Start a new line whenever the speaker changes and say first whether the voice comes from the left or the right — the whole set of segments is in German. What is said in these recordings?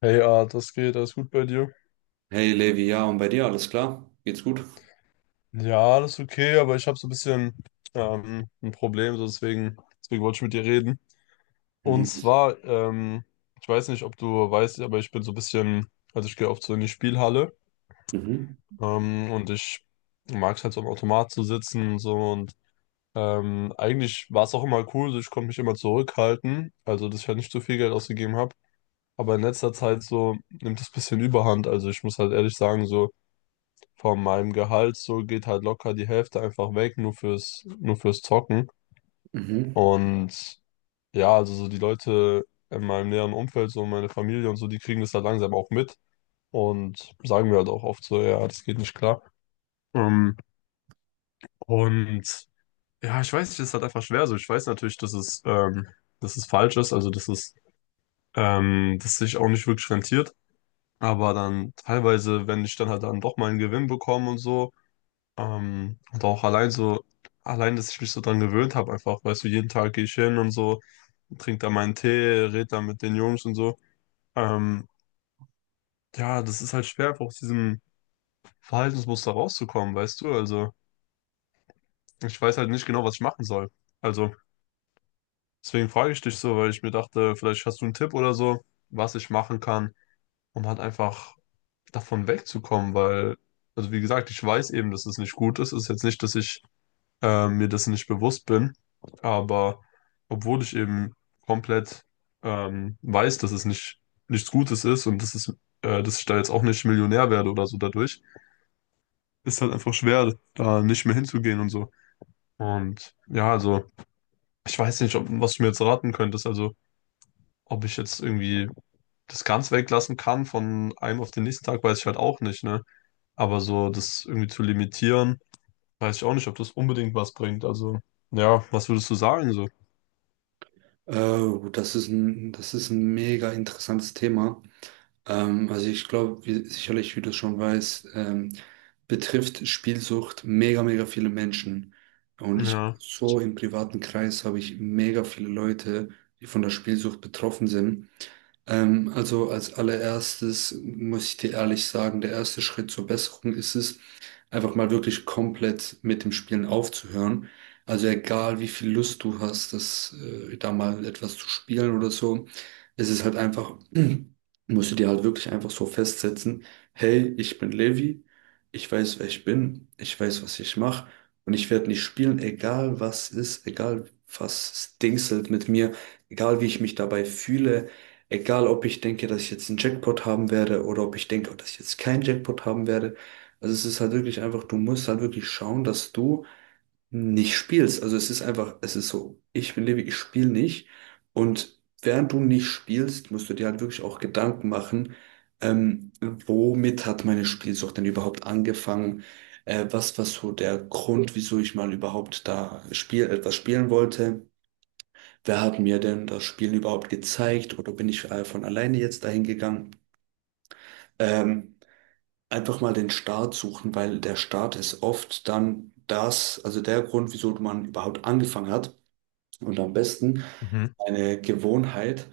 left: Hey, das geht, alles gut bei dir?
right: Hey Levi, ja, und bei dir alles klar? Geht's gut?
left: Ja, alles okay, aber ich habe so ein bisschen ein Problem, so deswegen wollte ich mit dir reden. Und
right: Mhm.
left: zwar, ich weiß nicht, ob du weißt, aber ich bin so ein bisschen, also ich gehe oft so in die Spielhalle,
right: Mhm.
left: und ich mag es halt so am Automat zu sitzen und so, und eigentlich war es auch immer cool, so ich konnte mich immer zurückhalten, also dass ich halt nicht zu viel Geld ausgegeben habe. Aber in letzter Zeit so nimmt es ein bisschen Überhand, also ich muss halt ehrlich sagen, so von meinem Gehalt so geht halt locker die Hälfte einfach weg, nur fürs Zocken.
right: Mhm.
left: Und ja, also so die Leute in meinem näheren Umfeld, so meine Familie und so, die kriegen das halt langsam auch mit und sagen mir halt auch oft so, ja, das geht nicht klar. Ähm, und ja, ich weiß nicht, es ist halt einfach schwer so. Ich weiß natürlich, dass es falsch ist, dass sich auch nicht wirklich rentiert. Aber dann teilweise, wenn ich dann halt dann doch mal einen Gewinn bekomme und so. Und auch allein so, allein, dass ich mich so dran gewöhnt habe, einfach, weißt du, jeden Tag gehe ich hin und so, trinke da meinen Tee, rede da mit den Jungs und so. Ähm, ja, das ist halt schwer, einfach aus diesem Verhaltensmuster rauszukommen, weißt du? Also, ich weiß halt nicht genau, was ich machen soll. Also, deswegen frage ich dich so, weil ich mir dachte, vielleicht hast du einen Tipp oder so, was ich machen kann, um halt einfach davon wegzukommen, weil, also wie gesagt, ich weiß eben, dass es nicht gut ist. Es ist jetzt nicht, dass ich mir dessen nicht bewusst bin. Aber obwohl ich eben komplett weiß, dass es nicht, nichts Gutes ist und dass es, dass ich da jetzt auch nicht Millionär werde oder so dadurch, ist halt einfach schwer, da nicht mehr hinzugehen und so. Und ja, also ich weiß nicht, ob, was du mir jetzt raten könntest. Also ob ich jetzt irgendwie das ganz weglassen kann von einem auf den nächsten Tag, weiß ich halt auch nicht, ne? Aber so das irgendwie zu limitieren, weiß ich auch nicht, ob das unbedingt was bringt. Also ja, was würdest du sagen so?
right: Oh, das ist ein mega interessantes Thema. Also ich glaube, wie, sicherlich, wie du schon weißt, betrifft Spielsucht mega, mega viele Menschen. Und ich hab
left: Ja.
right: so im privaten Kreis habe ich mega viele Leute, die von der Spielsucht betroffen sind. Also als allererstes muss ich dir ehrlich sagen, der erste Schritt zur Besserung ist es, einfach mal wirklich komplett mit dem Spielen aufzuhören. Also egal, wie viel Lust du hast, das, da mal etwas zu spielen oder so, es ist halt einfach, musst du dir halt wirklich einfach so festsetzen, hey, ich bin Levi, ich weiß, wer ich bin, ich weiß, was ich mache und ich werde nicht spielen, egal was ist, egal was es dingselt mit mir, egal wie ich mich dabei fühle. Egal, ob ich denke, dass ich jetzt einen Jackpot haben werde oder ob ich denke, dass ich jetzt keinen Jackpot haben werde, also es ist halt wirklich einfach, du musst halt wirklich schauen, dass du nicht spielst. Also es ist einfach, es ist so, ich bin Levi, ich spiele nicht. Und während du nicht spielst, musst du dir halt wirklich auch Gedanken machen, ähm, womit hat meine Spielsucht denn überhaupt angefangen? Was war so der Grund, wieso ich mal überhaupt da spiel, etwas spielen wollte? Wer hat mir denn das Spielen überhaupt gezeigt? Oder bin ich von alleine jetzt dahin gegangen? Ähm, einfach mal den Start suchen, weil der Start ist oft dann das, also der Grund, wieso man überhaupt angefangen hat. Und am besten
left: Mhm.
right: eine Gewohnheit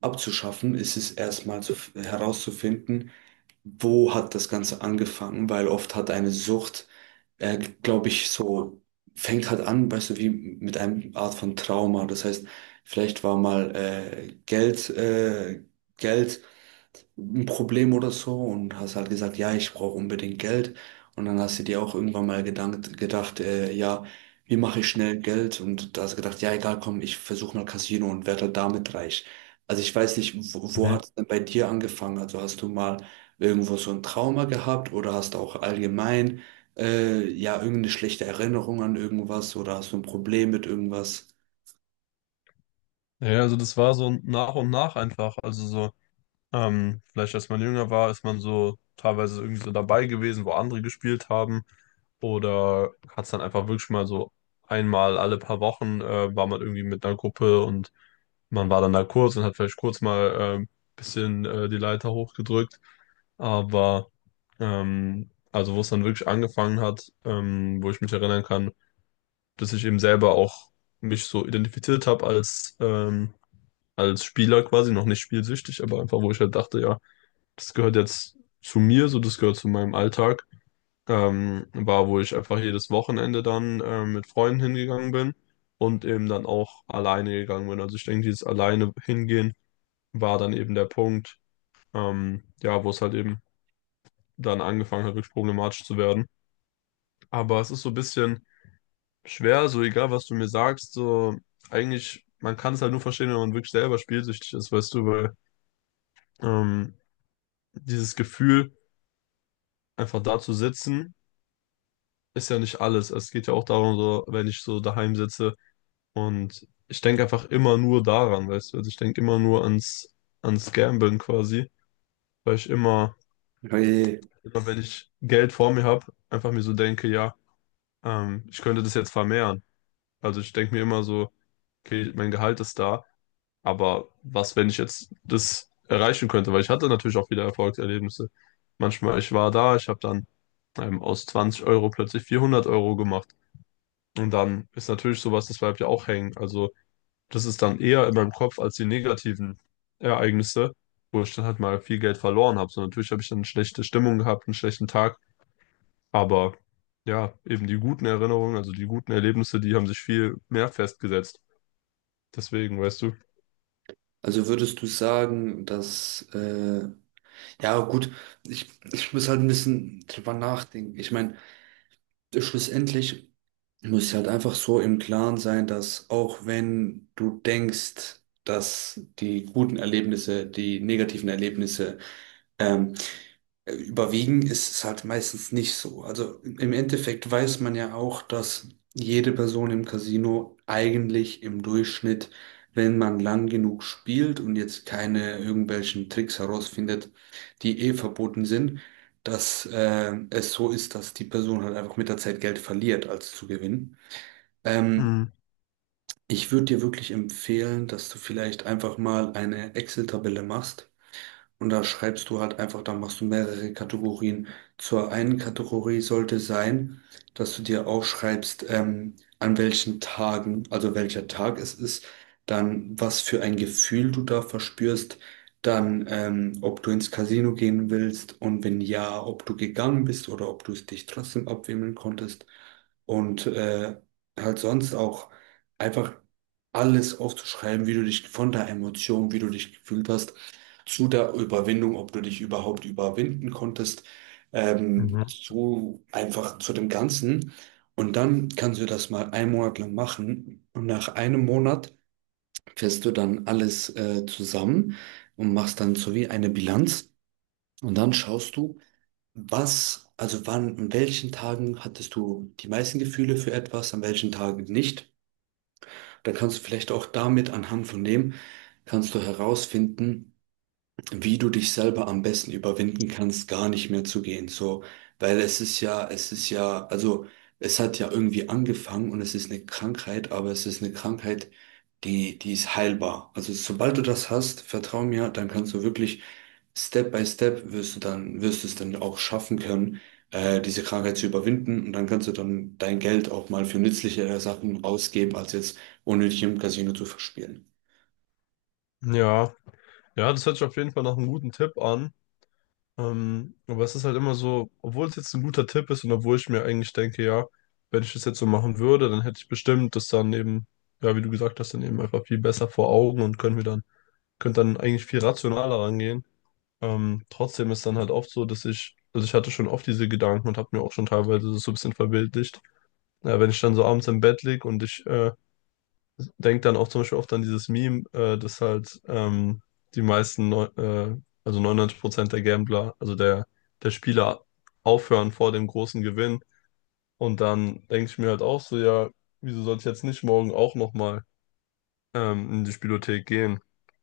right: abzuschaffen, ist es erstmal zu, herauszufinden, wo hat das Ganze angefangen, weil oft hat eine Sucht, glaube ich, so fängt halt an, weißt du, wie mit einer Art von Trauma. Das heißt, vielleicht war mal Geld, Geld ein Problem oder so und hast halt gesagt, ja, ich brauche unbedingt Geld. Und dann hast du dir auch irgendwann mal gedacht, ja, wie mache ich schnell Geld? Und da hast du gedacht, ja, egal, komm, ich versuche mal Casino und werde halt damit reich. Also ich weiß nicht, wo, wo
left: Mhm.
right: hat es denn bei dir angefangen? Also hast du mal irgendwo so ein Trauma gehabt oder hast du auch allgemein ja irgendeine schlechte Erinnerung an irgendwas oder hast du ein Problem mit irgendwas?
left: Ja, also das war so nach und nach einfach. Also so, vielleicht als man jünger war, ist man so teilweise irgendwie so dabei gewesen, wo andere gespielt haben. Oder hat es dann einfach wirklich mal so einmal alle paar Wochen, war man irgendwie mit einer Gruppe und man war dann da kurz und hat vielleicht kurz mal ein bisschen die Leiter hochgedrückt. Aber also wo es dann wirklich angefangen hat, wo ich mich erinnern kann, dass ich eben selber auch mich so identifiziert habe als, als Spieler quasi, noch nicht spielsüchtig, aber einfach, wo ich halt dachte, ja, das gehört jetzt zu mir, so das gehört zu meinem Alltag. Wo ich einfach jedes Wochenende dann mit Freunden hingegangen bin und eben dann auch alleine gegangen bin. Also ich denke, dieses alleine hingehen war dann eben der Punkt, ja, wo es halt eben dann angefangen hat, wirklich problematisch zu werden. Aber es ist so ein bisschen schwer, so egal, was du mir sagst, so eigentlich, man kann es halt nur verstehen, wenn man wirklich selber spielsüchtig ist, weißt du, weil ähm, dieses Gefühl, einfach da zu sitzen, ist ja nicht alles. Es geht ja auch darum, so, wenn ich so daheim sitze und ich denke einfach immer nur daran, weißt du, also ich denke immer nur ans, ans Gamblen quasi, weil ich immer,
right: Hey.
left: immer wenn ich Geld vor mir habe, einfach mir so denke, ja, ich könnte das jetzt vermehren. Also ich denke mir immer so, okay, mein Gehalt ist da. Aber was, wenn ich jetzt das erreichen könnte? Weil ich hatte natürlich auch wieder Erfolgserlebnisse. Manchmal, ich war da, ich habe dann aus 20 Euro plötzlich 400 Euro gemacht. Und dann ist natürlich sowas, das bleibt ja auch hängen. Also das ist dann eher in meinem Kopf als die negativen Ereignisse, wo ich dann halt mal viel Geld verloren habe. So natürlich habe ich dann eine schlechte Stimmung gehabt, einen schlechten Tag. Aber ja, eben die guten Erinnerungen, also die guten Erlebnisse, die haben sich viel mehr festgesetzt. Deswegen, weißt du.
right: Also würdest du sagen, dass ja, gut, ich muss halt ein bisschen drüber nachdenken. Ich meine, schlussendlich muss ich halt einfach so im Klaren sein, dass auch wenn du denkst, dass die guten Erlebnisse, die negativen Erlebnisse ähm, Überwiegen ist es halt meistens nicht so. Also im Endeffekt weiß man ja auch, dass jede Person im Casino eigentlich im Durchschnitt, wenn man lang genug spielt und jetzt keine irgendwelchen Tricks herausfindet, die eh verboten sind, dass es so ist, dass die Person halt einfach mit der Zeit Geld verliert, als zu gewinnen. Ähm,
left: Mhm.
right: ich würde dir wirklich empfehlen, dass du vielleicht einfach mal eine Excel-Tabelle machst und da schreibst du halt einfach, da machst du mehrere Kategorien. Zur einen Kategorie sollte sein, dass du dir aufschreibst, an welchen Tagen, also welcher Tag es ist, dann was für ein Gefühl du da verspürst, dann ob du ins Casino gehen willst und wenn ja, ob du gegangen bist oder ob du es dich trotzdem abwimmeln konntest. Und halt sonst auch einfach alles aufzuschreiben, wie du dich von der Emotion, wie du dich gefühlt hast zu der Überwindung, ob du dich überhaupt überwinden konntest,
left: Mhm.
right: so einfach zu dem Ganzen. Und dann kannst du das mal einen Monat lang machen. Und nach einem Monat fährst du dann alles zusammen und machst dann so wie eine Bilanz. Und dann schaust du, was, also wann, an welchen Tagen hattest du die meisten Gefühle für etwas, an welchen Tagen nicht. Dann kannst du vielleicht auch damit anhand von dem, kannst du herausfinden, wie du dich selber am besten überwinden kannst, gar nicht mehr zu gehen. So, weil es ist ja, also es hat ja irgendwie angefangen und es ist eine Krankheit, aber es ist eine Krankheit, die, die ist heilbar. Also sobald du das hast, vertrau mir, dann kannst du wirklich Step by Step wirst du dann, wirst du es dann auch schaffen können, diese Krankheit zu überwinden und dann kannst du dann dein Geld auch mal für nützlichere Sachen ausgeben, als jetzt unnötig im Casino zu verspielen.
left: Ja. Ja, das hört sich auf jeden Fall nach einem guten Tipp an. Aber es ist halt immer so, obwohl es jetzt ein guter Tipp ist und obwohl ich mir eigentlich denke, ja, wenn ich das jetzt so machen würde, dann hätte ich bestimmt das dann eben, ja, wie du gesagt hast, dann eben einfach viel besser vor Augen und können wir dann, könnte dann eigentlich viel rationaler rangehen. Trotzdem ist dann halt oft so, dass ich, also ich hatte schon oft diese Gedanken und habe mir auch schon teilweise das so ein bisschen verbildlicht. Ja, wenn ich dann so abends im Bett lieg und ich denk dann auch zum Beispiel oft an dieses Meme, dass halt die meisten, neu- äh, also 99% der Gambler, der Spieler aufhören vor dem großen Gewinn. Und dann denke ich mir halt auch so, ja, wieso sollte ich jetzt nicht morgen auch nochmal in die Spielothek gehen?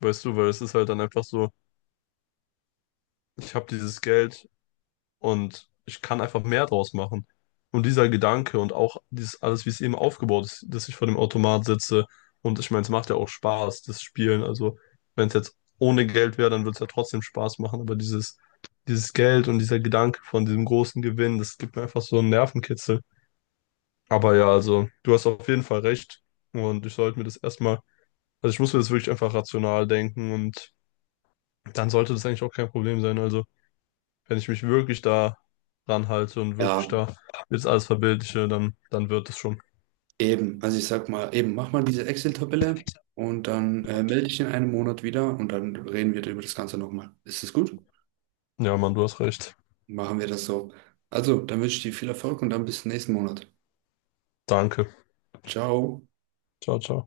left: Weißt du, weil es ist halt dann einfach so, ich habe dieses Geld, und ich kann einfach mehr draus machen. Und dieser Gedanke und auch dieses alles, wie es eben aufgebaut ist, dass ich vor dem Automat sitze. Und ich meine, es macht ja auch Spaß, das Spielen. Also, wenn es jetzt ohne Geld wäre, dann würde es ja trotzdem Spaß machen. Aber dieses Geld und dieser Gedanke von diesem großen Gewinn, das gibt mir einfach so einen Nervenkitzel. Aber ja, also, du hast auf jeden Fall recht. Und ich sollte mir das erstmal, also ich muss mir das wirklich einfach rational denken und dann sollte das eigentlich auch kein Problem sein. Also wenn ich mich wirklich da ranhalte und wirklich
right: Ja,
left: da jetzt alles verbildliche, dann, dann wird es schon.
right: eben. Also ich sag mal, eben, mach mal diese Excel-Tabelle und dann melde dich in einem Monat wieder und dann reden wir über das Ganze nochmal. Ist das gut?
left: Ja, Mann, du hast recht.
right: Machen wir das so. Also, dann wünsche ich dir viel Erfolg und dann bis nächsten Monat.
left: Danke.
right: Ciao.
left: Ciao, ciao.